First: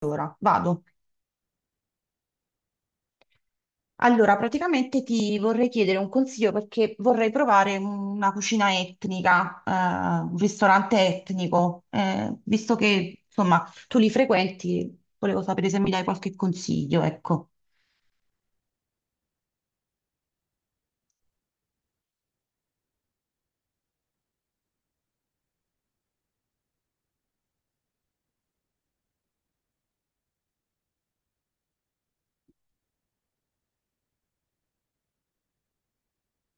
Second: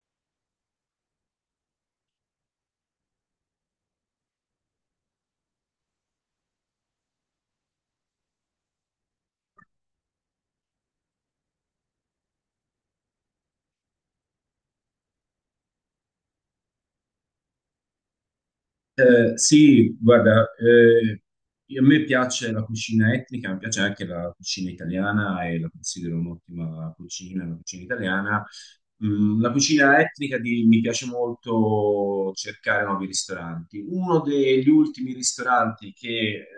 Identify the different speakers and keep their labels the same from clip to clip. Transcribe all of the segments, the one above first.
Speaker 1: Allora, vado. Allora, praticamente ti vorrei chiedere un consiglio perché vorrei provare una cucina etnica, un ristorante etnico, visto che, insomma, tu li frequenti, volevo sapere se mi dai qualche consiglio, ecco.
Speaker 2: Eh sì, guarda, a me piace la cucina etnica, mi piace anche la cucina italiana e la considero un'ottima cucina, la cucina italiana. La cucina mi piace molto cercare nuovi ristoranti. Uno degli ultimi ristoranti che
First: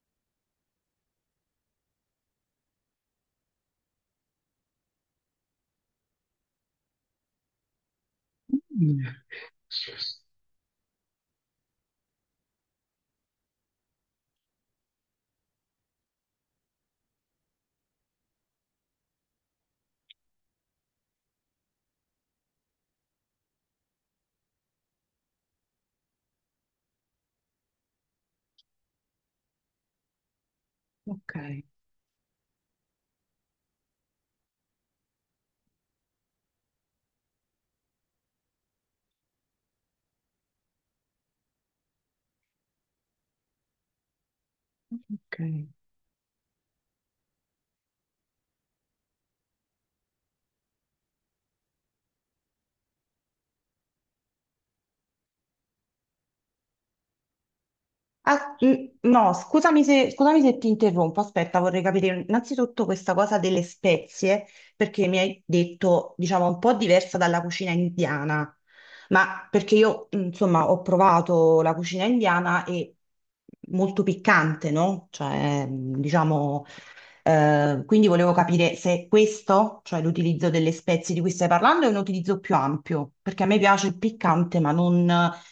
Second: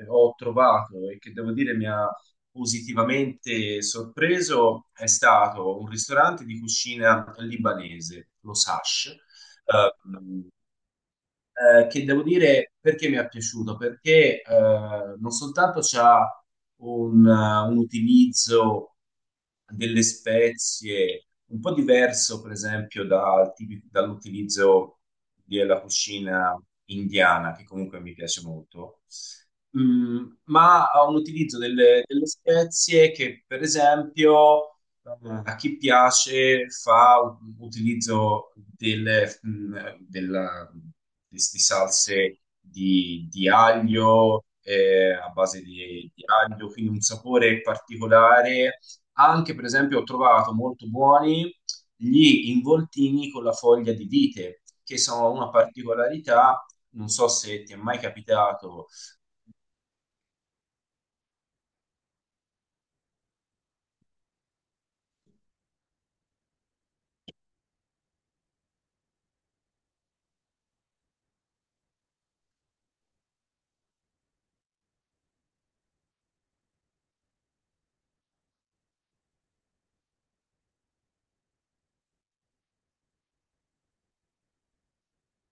Speaker 2: ho trovato e che devo dire mi ha positivamente sorpreso è stato un ristorante di cucina libanese, lo Sash, che devo dire perché mi è piaciuto, perché non soltanto c'ha un utilizzo delle spezie un po' diverso, per esempio, dall'utilizzo della cucina indiana, che comunque mi piace molto. Ma ha un utilizzo delle spezie che, per esempio, Mm. a chi piace fa un utilizzo delle di salse di aglio, a base di aglio, quindi un sapore particolare. Anche, per esempio, ho trovato molto buoni gli involtini con la foglia di vite, che sono una particolarità, non so se ti è mai
Speaker 1: Ah,
Speaker 2: capitato.
Speaker 1: no, scusami se ti interrompo. Aspetta, vorrei capire innanzitutto questa cosa delle spezie, perché mi hai detto, diciamo, un po' diversa dalla cucina indiana. Ma perché io, insomma, ho provato la cucina indiana e molto piccante, no? Cioè, mm, diciamo, quindi volevo capire se questo, cioè l'utilizzo delle spezie di cui stai parlando, è un utilizzo più ampio, perché a me piace il piccante, ma non,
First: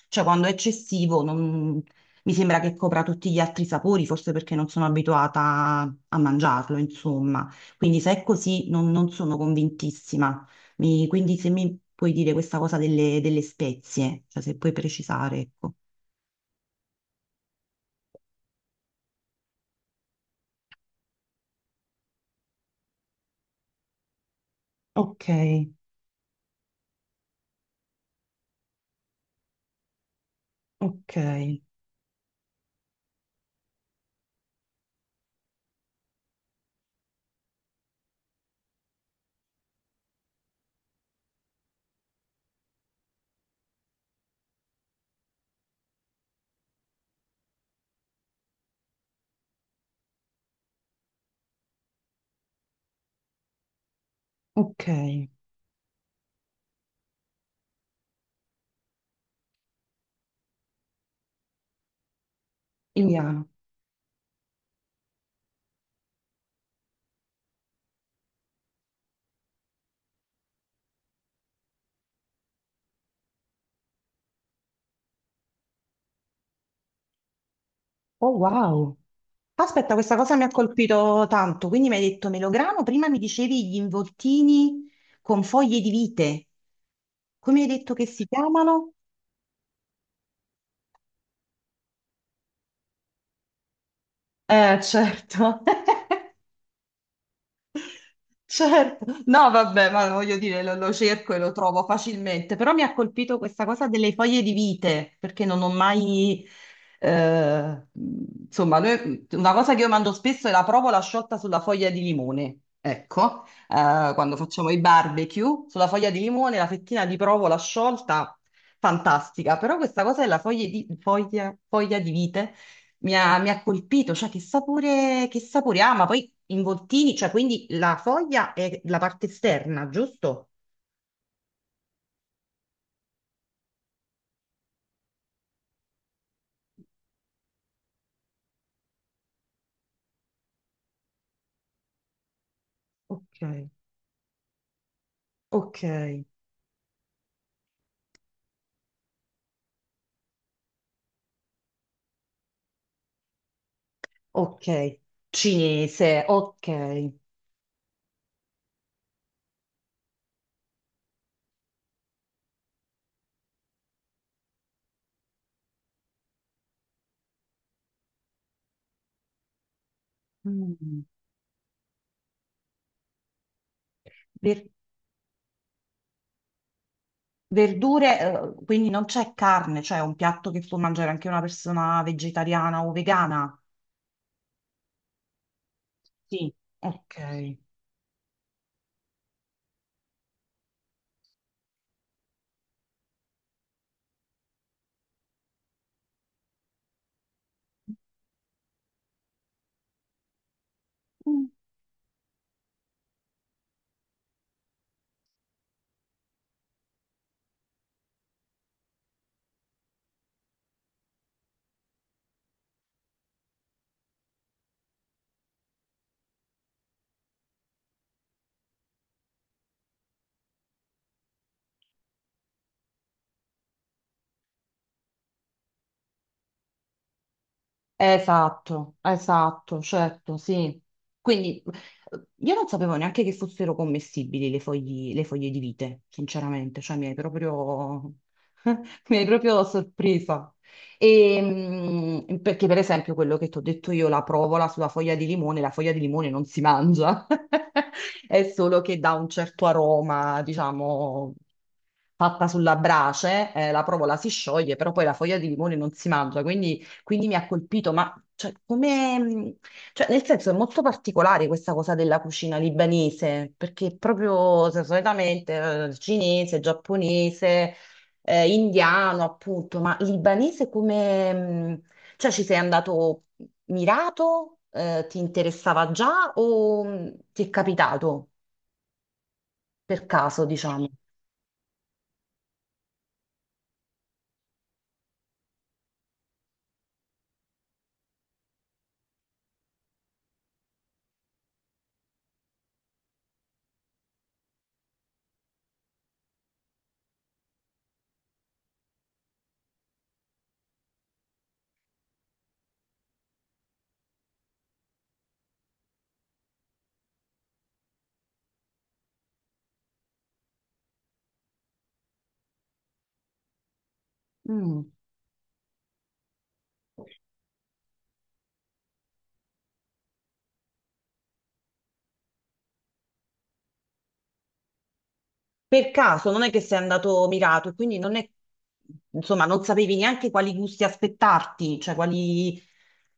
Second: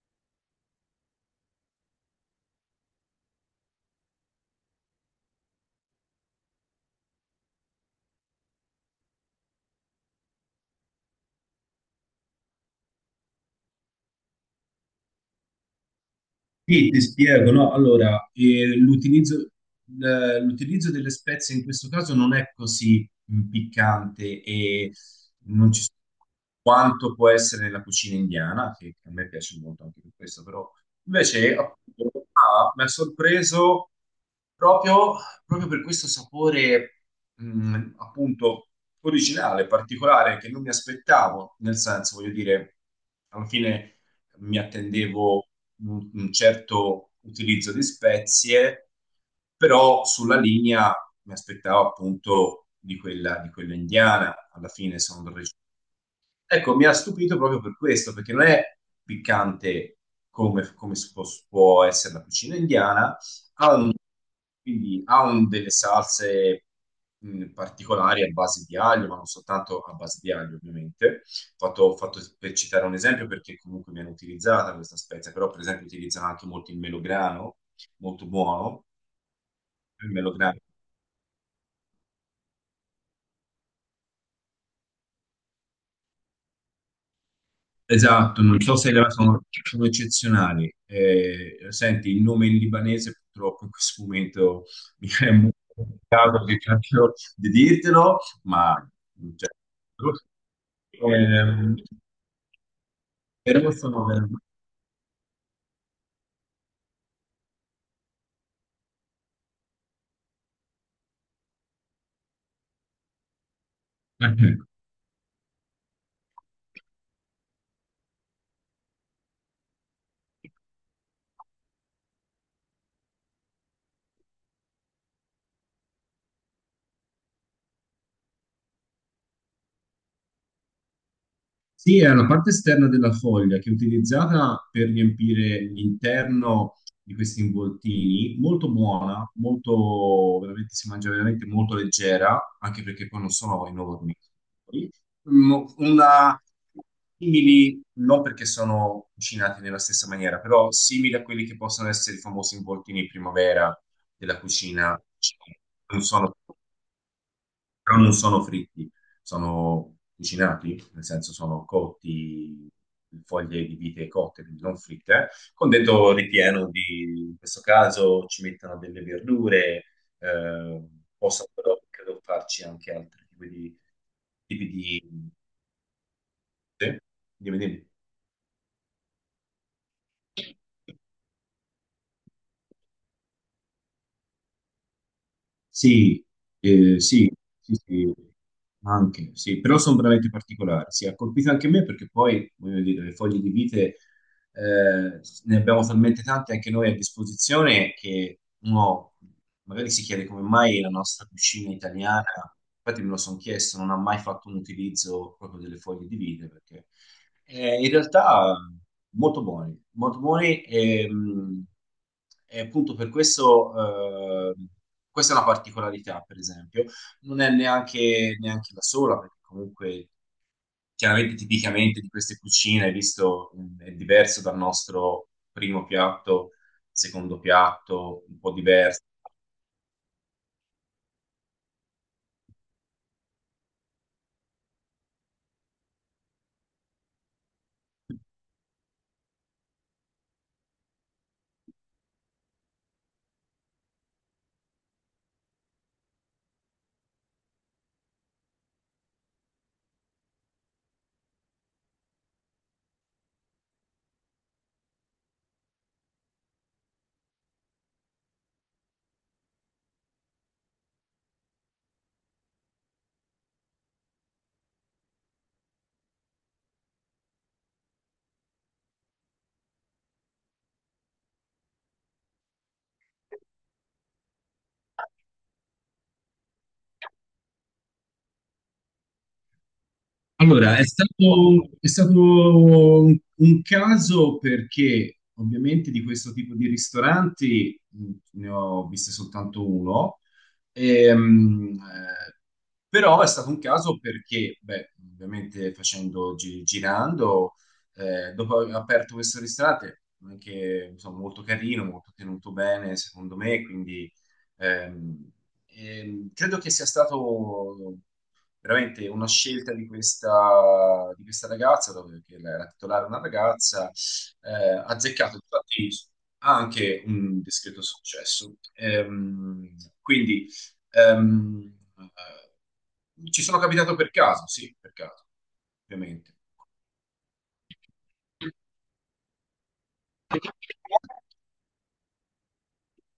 Speaker 1: cioè quando è eccessivo, non. Mi sembra che copra tutti gli altri sapori, forse perché non sono abituata a mangiarlo, insomma. Quindi se è così non sono convintissima. Quindi se mi puoi dire questa cosa delle spezie, cioè se puoi precisare, ecco.
Speaker 2: Sì, ti spiego, no? Allora, l'utilizzo l'utilizzo delle spezie in questo caso non è così, piccante e
Speaker 1: Ok,
Speaker 2: non ci quanto può essere nella cucina indiana, che a me piace molto anche per questo, però
Speaker 1: ok,
Speaker 2: invece appunto, qua mi ha sorpreso proprio, proprio per questo sapore, appunto originale, particolare, che non mi aspettavo, nel senso, voglio dire, alla fine mi attendevo un certo utilizzo di spezie, però sulla linea mi aspettavo appunto di quella indiana, alla fine sono
Speaker 1: ok.
Speaker 2: del regione. Ecco, mi ha stupito proprio per questo, perché non è piccante come, può essere la cucina indiana,
Speaker 1: Indiano.
Speaker 2: quindi delle salse, particolari a base di aglio, ma non soltanto a base di aglio, ovviamente. Fatto per citare un esempio, perché comunque viene utilizzata questa spezia, però per esempio utilizzano anche molto il melograno, molto
Speaker 1: Oh,
Speaker 2: buono.
Speaker 1: wow. Aspetta,
Speaker 2: Il
Speaker 1: questa cosa mi ha
Speaker 2: melograno.
Speaker 1: colpito tanto, quindi mi hai detto melograno, prima mi dicevi gli involtini con foglie di vite, come hai detto che si
Speaker 2: Esatto, non so se
Speaker 1: chiamano?
Speaker 2: sono, sono eccezionali. Senti, il nome in libanese purtroppo in questo momento mi è molto
Speaker 1: Certo.
Speaker 2: complicato di dirtelo, ma
Speaker 1: Certo,
Speaker 2: cioè,
Speaker 1: no, vabbè, ma voglio dire, lo cerco e lo
Speaker 2: ehm,
Speaker 1: trovo facilmente, però mi ha colpito questa
Speaker 2: però
Speaker 1: cosa delle foglie di vite, perché non ho mai, eh, insomma, una cosa che io mando spesso è la provola sciolta sulla foglia di limone, ecco, quando
Speaker 2: ecco.
Speaker 1: facciamo i barbecue, sulla foglia di limone, la fettina di provola sciolta, fantastica, però questa cosa della foglia di vite mi ha colpito, cioè che sapore ha, ma poi involtini, cioè quindi la foglia è la parte esterna, giusto?
Speaker 2: Sì, è una parte esterna della foglia che è utilizzata per riempire l'interno di questi involtini, molto buona, molto, veramente si mangia veramente molto leggera, anche perché poi non
Speaker 1: Ok,
Speaker 2: sono enormi. Mm,
Speaker 1: ok,
Speaker 2: Una simili, non perché sono cucinati nella stessa maniera, però simili a quelli che possono essere i famosi involtini in primavera della
Speaker 1: ok,
Speaker 2: cucina cinese. Non
Speaker 1: cinese,
Speaker 2: sono
Speaker 1: ok.
Speaker 2: non sono fritti, sono cucinati, nel senso sono cotti, foglie di vite cotte, quindi non fritte, con dentro ripieno di, in questo caso ci mettono delle verdure, eh,
Speaker 1: Mm.
Speaker 2: posso però credo farci anche altri
Speaker 1: Ver-
Speaker 2: tipi di... Sì? Dimmi.
Speaker 1: verdure, quindi non c'è carne, cioè è un piatto che può mangiare anche una persona vegetariana o vegana?
Speaker 2: Sì,
Speaker 1: Sì.
Speaker 2: eh, sì,
Speaker 1: Ok.
Speaker 2: sì, sì, sì, però sono veramente particolari. Sì, ha colpito anche me perché poi, voglio dire, le foglie di vite, ne abbiamo talmente tante anche noi a disposizione che uno magari si chiede come mai la nostra cucina italiana, infatti me lo sono chiesto, non ha mai fatto un utilizzo proprio delle foglie di vite perché in realtà molto buoni e appunto per questo, questa è una particolarità, per esempio, non è neanche la sola, perché comunque chiaramente tipicamente di queste cucine, visto, è diverso dal nostro primo piatto, secondo piatto, un po'
Speaker 1: Esatto,
Speaker 2: diverso.
Speaker 1: esatto, certo, sì. Quindi io non sapevo neanche che fossero commestibili le le foglie di vite, sinceramente, cioè mi hai proprio, mi hai proprio sorpresa. E, mm, perché per esempio quello che ti ho detto io, la provola sulla foglia di limone, la foglia di limone non si mangia, è solo che dà un certo aroma, diciamo, fatta sulla brace, la provola si scioglie, però poi la foglia di limone non si mangia, quindi... Quindi mi ha colpito, ma cioè, come, cioè, nel senso è molto particolare questa cosa della cucina libanese, perché proprio se, solitamente cinese, giapponese, indiano, appunto, ma libanese come, cioè ci sei andato mirato, eh, ti interessava già o ti è capitato per caso,
Speaker 2: Allora,
Speaker 1: diciamo?
Speaker 2: è stato un caso perché ovviamente di questo tipo di ristoranti, ne ho viste soltanto uno, ehm, eh, però è stato un caso perché, beh, ovviamente facendo, girando, dopo aver aperto questo ristorante, anche insomma, molto carino, molto tenuto bene secondo me, quindi... ehm, credo che sia stato veramente una scelta di questa ragazza, dove che la titolare è una ragazza,
Speaker 1: Mm,
Speaker 2: azzeccato infatti ha anche un discreto successo. Quindi, ehm, ci sono capitato per caso, sì, per caso,
Speaker 1: per caso,
Speaker 2: ovviamente.
Speaker 1: non è che sei andato mirato, e quindi non è, insomma, non sapevi neanche quali gusti aspettarti, cioè quali,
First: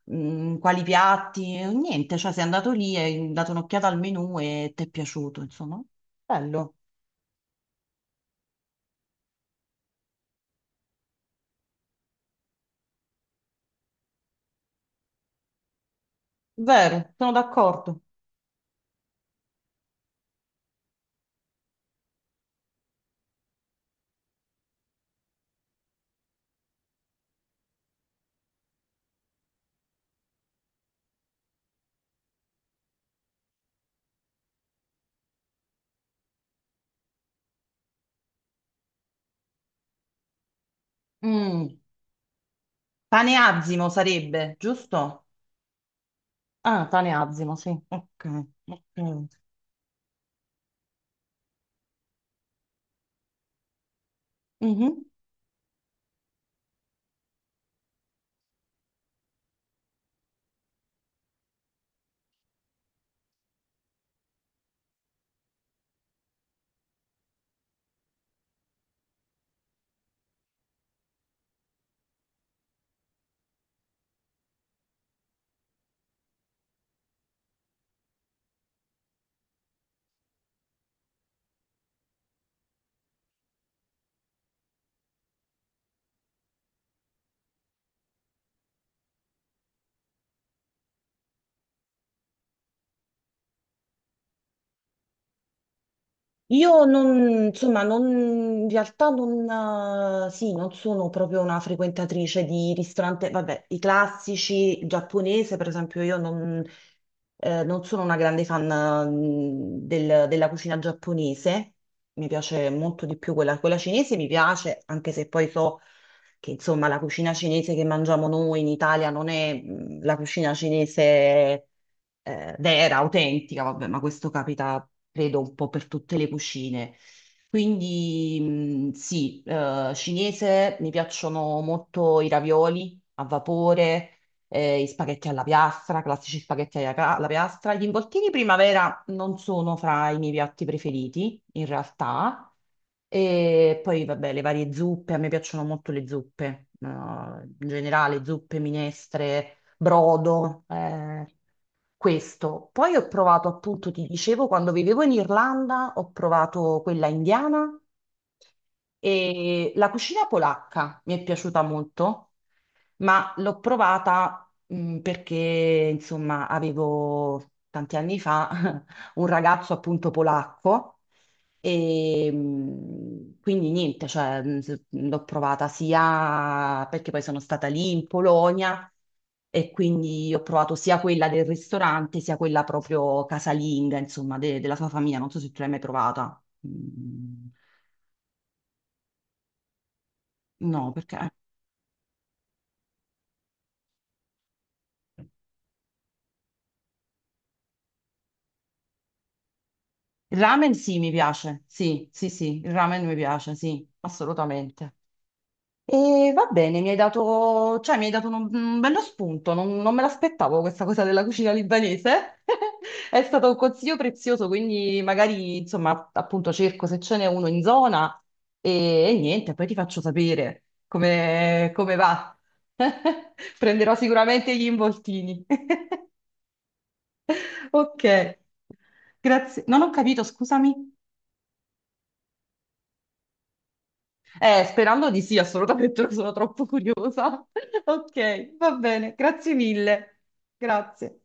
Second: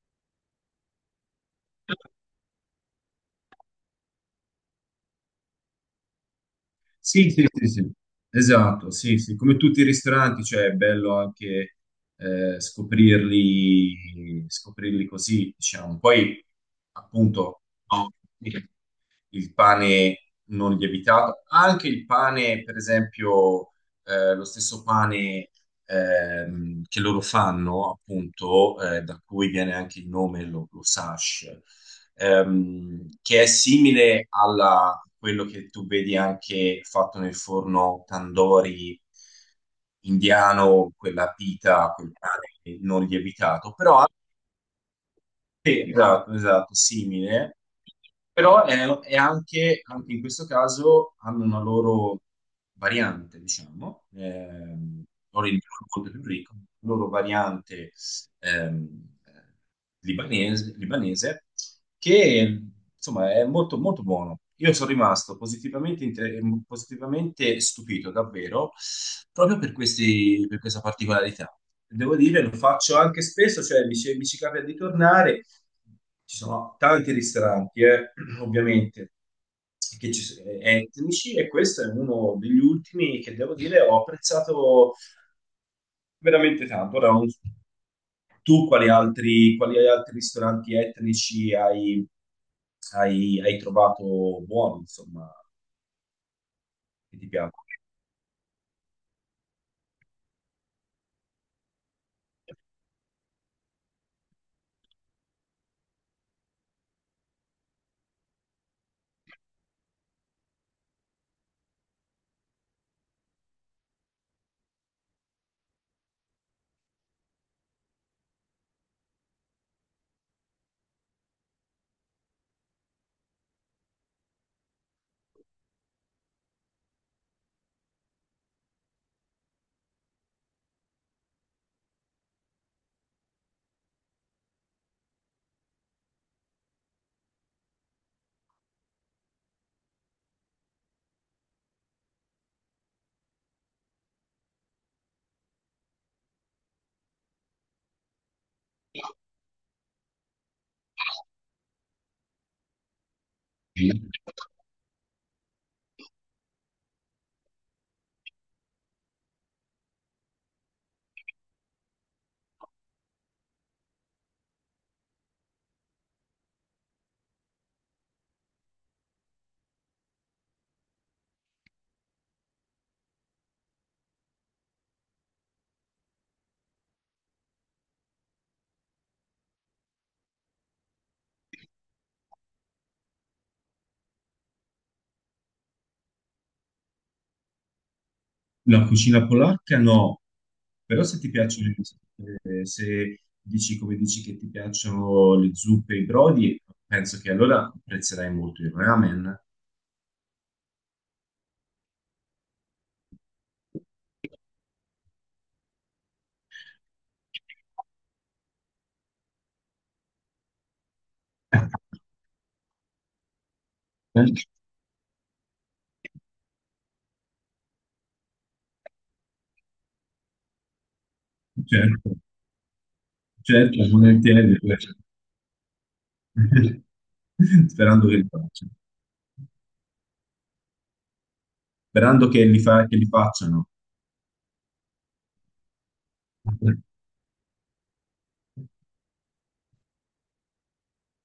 Speaker 1: quali piatti, niente, cioè sei andato lì, hai dato un'occhiata al menù e ti è piaciuto, insomma. Bello,
Speaker 2: Sì, sì, sì, sì, esatto, sì, sì, come tutti i ristoranti, cioè è bello anche, scoprirli, scoprirli così, diciamo. Poi,
Speaker 1: vero, sono
Speaker 2: appunto,
Speaker 1: d'accordo.
Speaker 2: no, il pane non lievitato, anche il pane, per esempio, lo stesso pane, che loro fanno, appunto, da cui viene anche il nome, lo sash, che è simile a quello che tu vedi anche fatto nel forno tandoori indiano, quella
Speaker 1: Mm.
Speaker 2: pita, quel pane non
Speaker 1: Pane
Speaker 2: lievitato,
Speaker 1: azzimo
Speaker 2: però
Speaker 1: sarebbe, giusto?
Speaker 2: sì, esatto, esatto,
Speaker 1: Ah, pane azzimo,
Speaker 2: simile,
Speaker 1: sì. Ok,
Speaker 2: però è
Speaker 1: ok.
Speaker 2: anche, anche in questo caso hanno una loro variante, diciamo,
Speaker 1: Mhm.
Speaker 2: loro il molto più ricco, una loro variante ehm, eh, libanese, libanese, che insomma è molto, molto buono. Io sono rimasto positivamente, positivamente stupito, davvero, proprio per per questa particolarità. Devo dire, lo faccio anche spesso, cioè mi ci capita di tornare. Ci sono tanti ristoranti, ovviamente, che etnici e questo è uno degli ultimi che devo dire ho apprezzato veramente tanto. Ora, tu quali altri ristoranti etnici hai, hai trovato buoni, insomma,
Speaker 1: Io
Speaker 2: che
Speaker 1: non,
Speaker 2: ti piacciono?
Speaker 1: insomma, non, in realtà non, sì, non sono proprio una frequentatrice di ristorante, vabbè, i classici, il giapponese, per esempio, io non, non sono una grande fan, mm, della cucina giapponese, mi piace molto di più quella cinese, mi piace, anche se poi so che, insomma, la cucina cinese che mangiamo noi in Italia non è, mm, la cucina cinese vera, autentica, vabbè, ma questo capita, credo, un po' per tutte le cucine. Quindi sì, cinese mi piacciono molto i ravioli a vapore, i spaghetti alla piastra, classici spaghetti alla alla piastra. Gli involtini primavera non sono fra i miei piatti preferiti, in realtà. E poi, vabbè, le varie zuppe, a me piacciono molto le zuppe, in generale zuppe, minestre, brodo, questo. Poi ho provato, appunto, ti dicevo, quando vivevo in Irlanda, ho provato quella indiana e la cucina polacca mi è piaciuta molto, ma l'ho provata perché, insomma, avevo tanti anni fa un ragazzo appunto polacco e quindi niente, cioè, l'ho provata sia perché poi sono stata lì in Polonia e quindi ho provato sia quella del ristorante sia quella proprio casalinga, insomma, della sua famiglia. Non so se tu l'hai mai provata. Mm.
Speaker 2: La cucina polacca no,
Speaker 1: No,
Speaker 2: però
Speaker 1: perché
Speaker 2: se ti piacciono, se dici come dici che ti piacciono le zuppe e i brodi, penso che allora apprezzerai molto il ramen.
Speaker 1: il ramen sì, mi piace. Sì, sì, sì, il ramen mi piace, sì, assolutamente. E va bene, mi hai dato un bello spunto, non me l'aspettavo questa cosa della cucina libanese. È stato un consiglio prezioso, quindi magari, insomma, appunto cerco se ce n'è uno in zona e niente, poi ti faccio sapere come
Speaker 2: Certo,
Speaker 1: va.
Speaker 2: certo,
Speaker 1: Prenderò sicuramente
Speaker 2: volentieri.
Speaker 1: gli involtini. Ok,
Speaker 2: Sperando che li facciano.
Speaker 1: grazie. Non ho capito, scusami.
Speaker 2: Sperando che che li facciano.
Speaker 1: Sperando di sì, assolutamente, sono troppo curiosa. Ok, va bene, grazie mille. Grazie.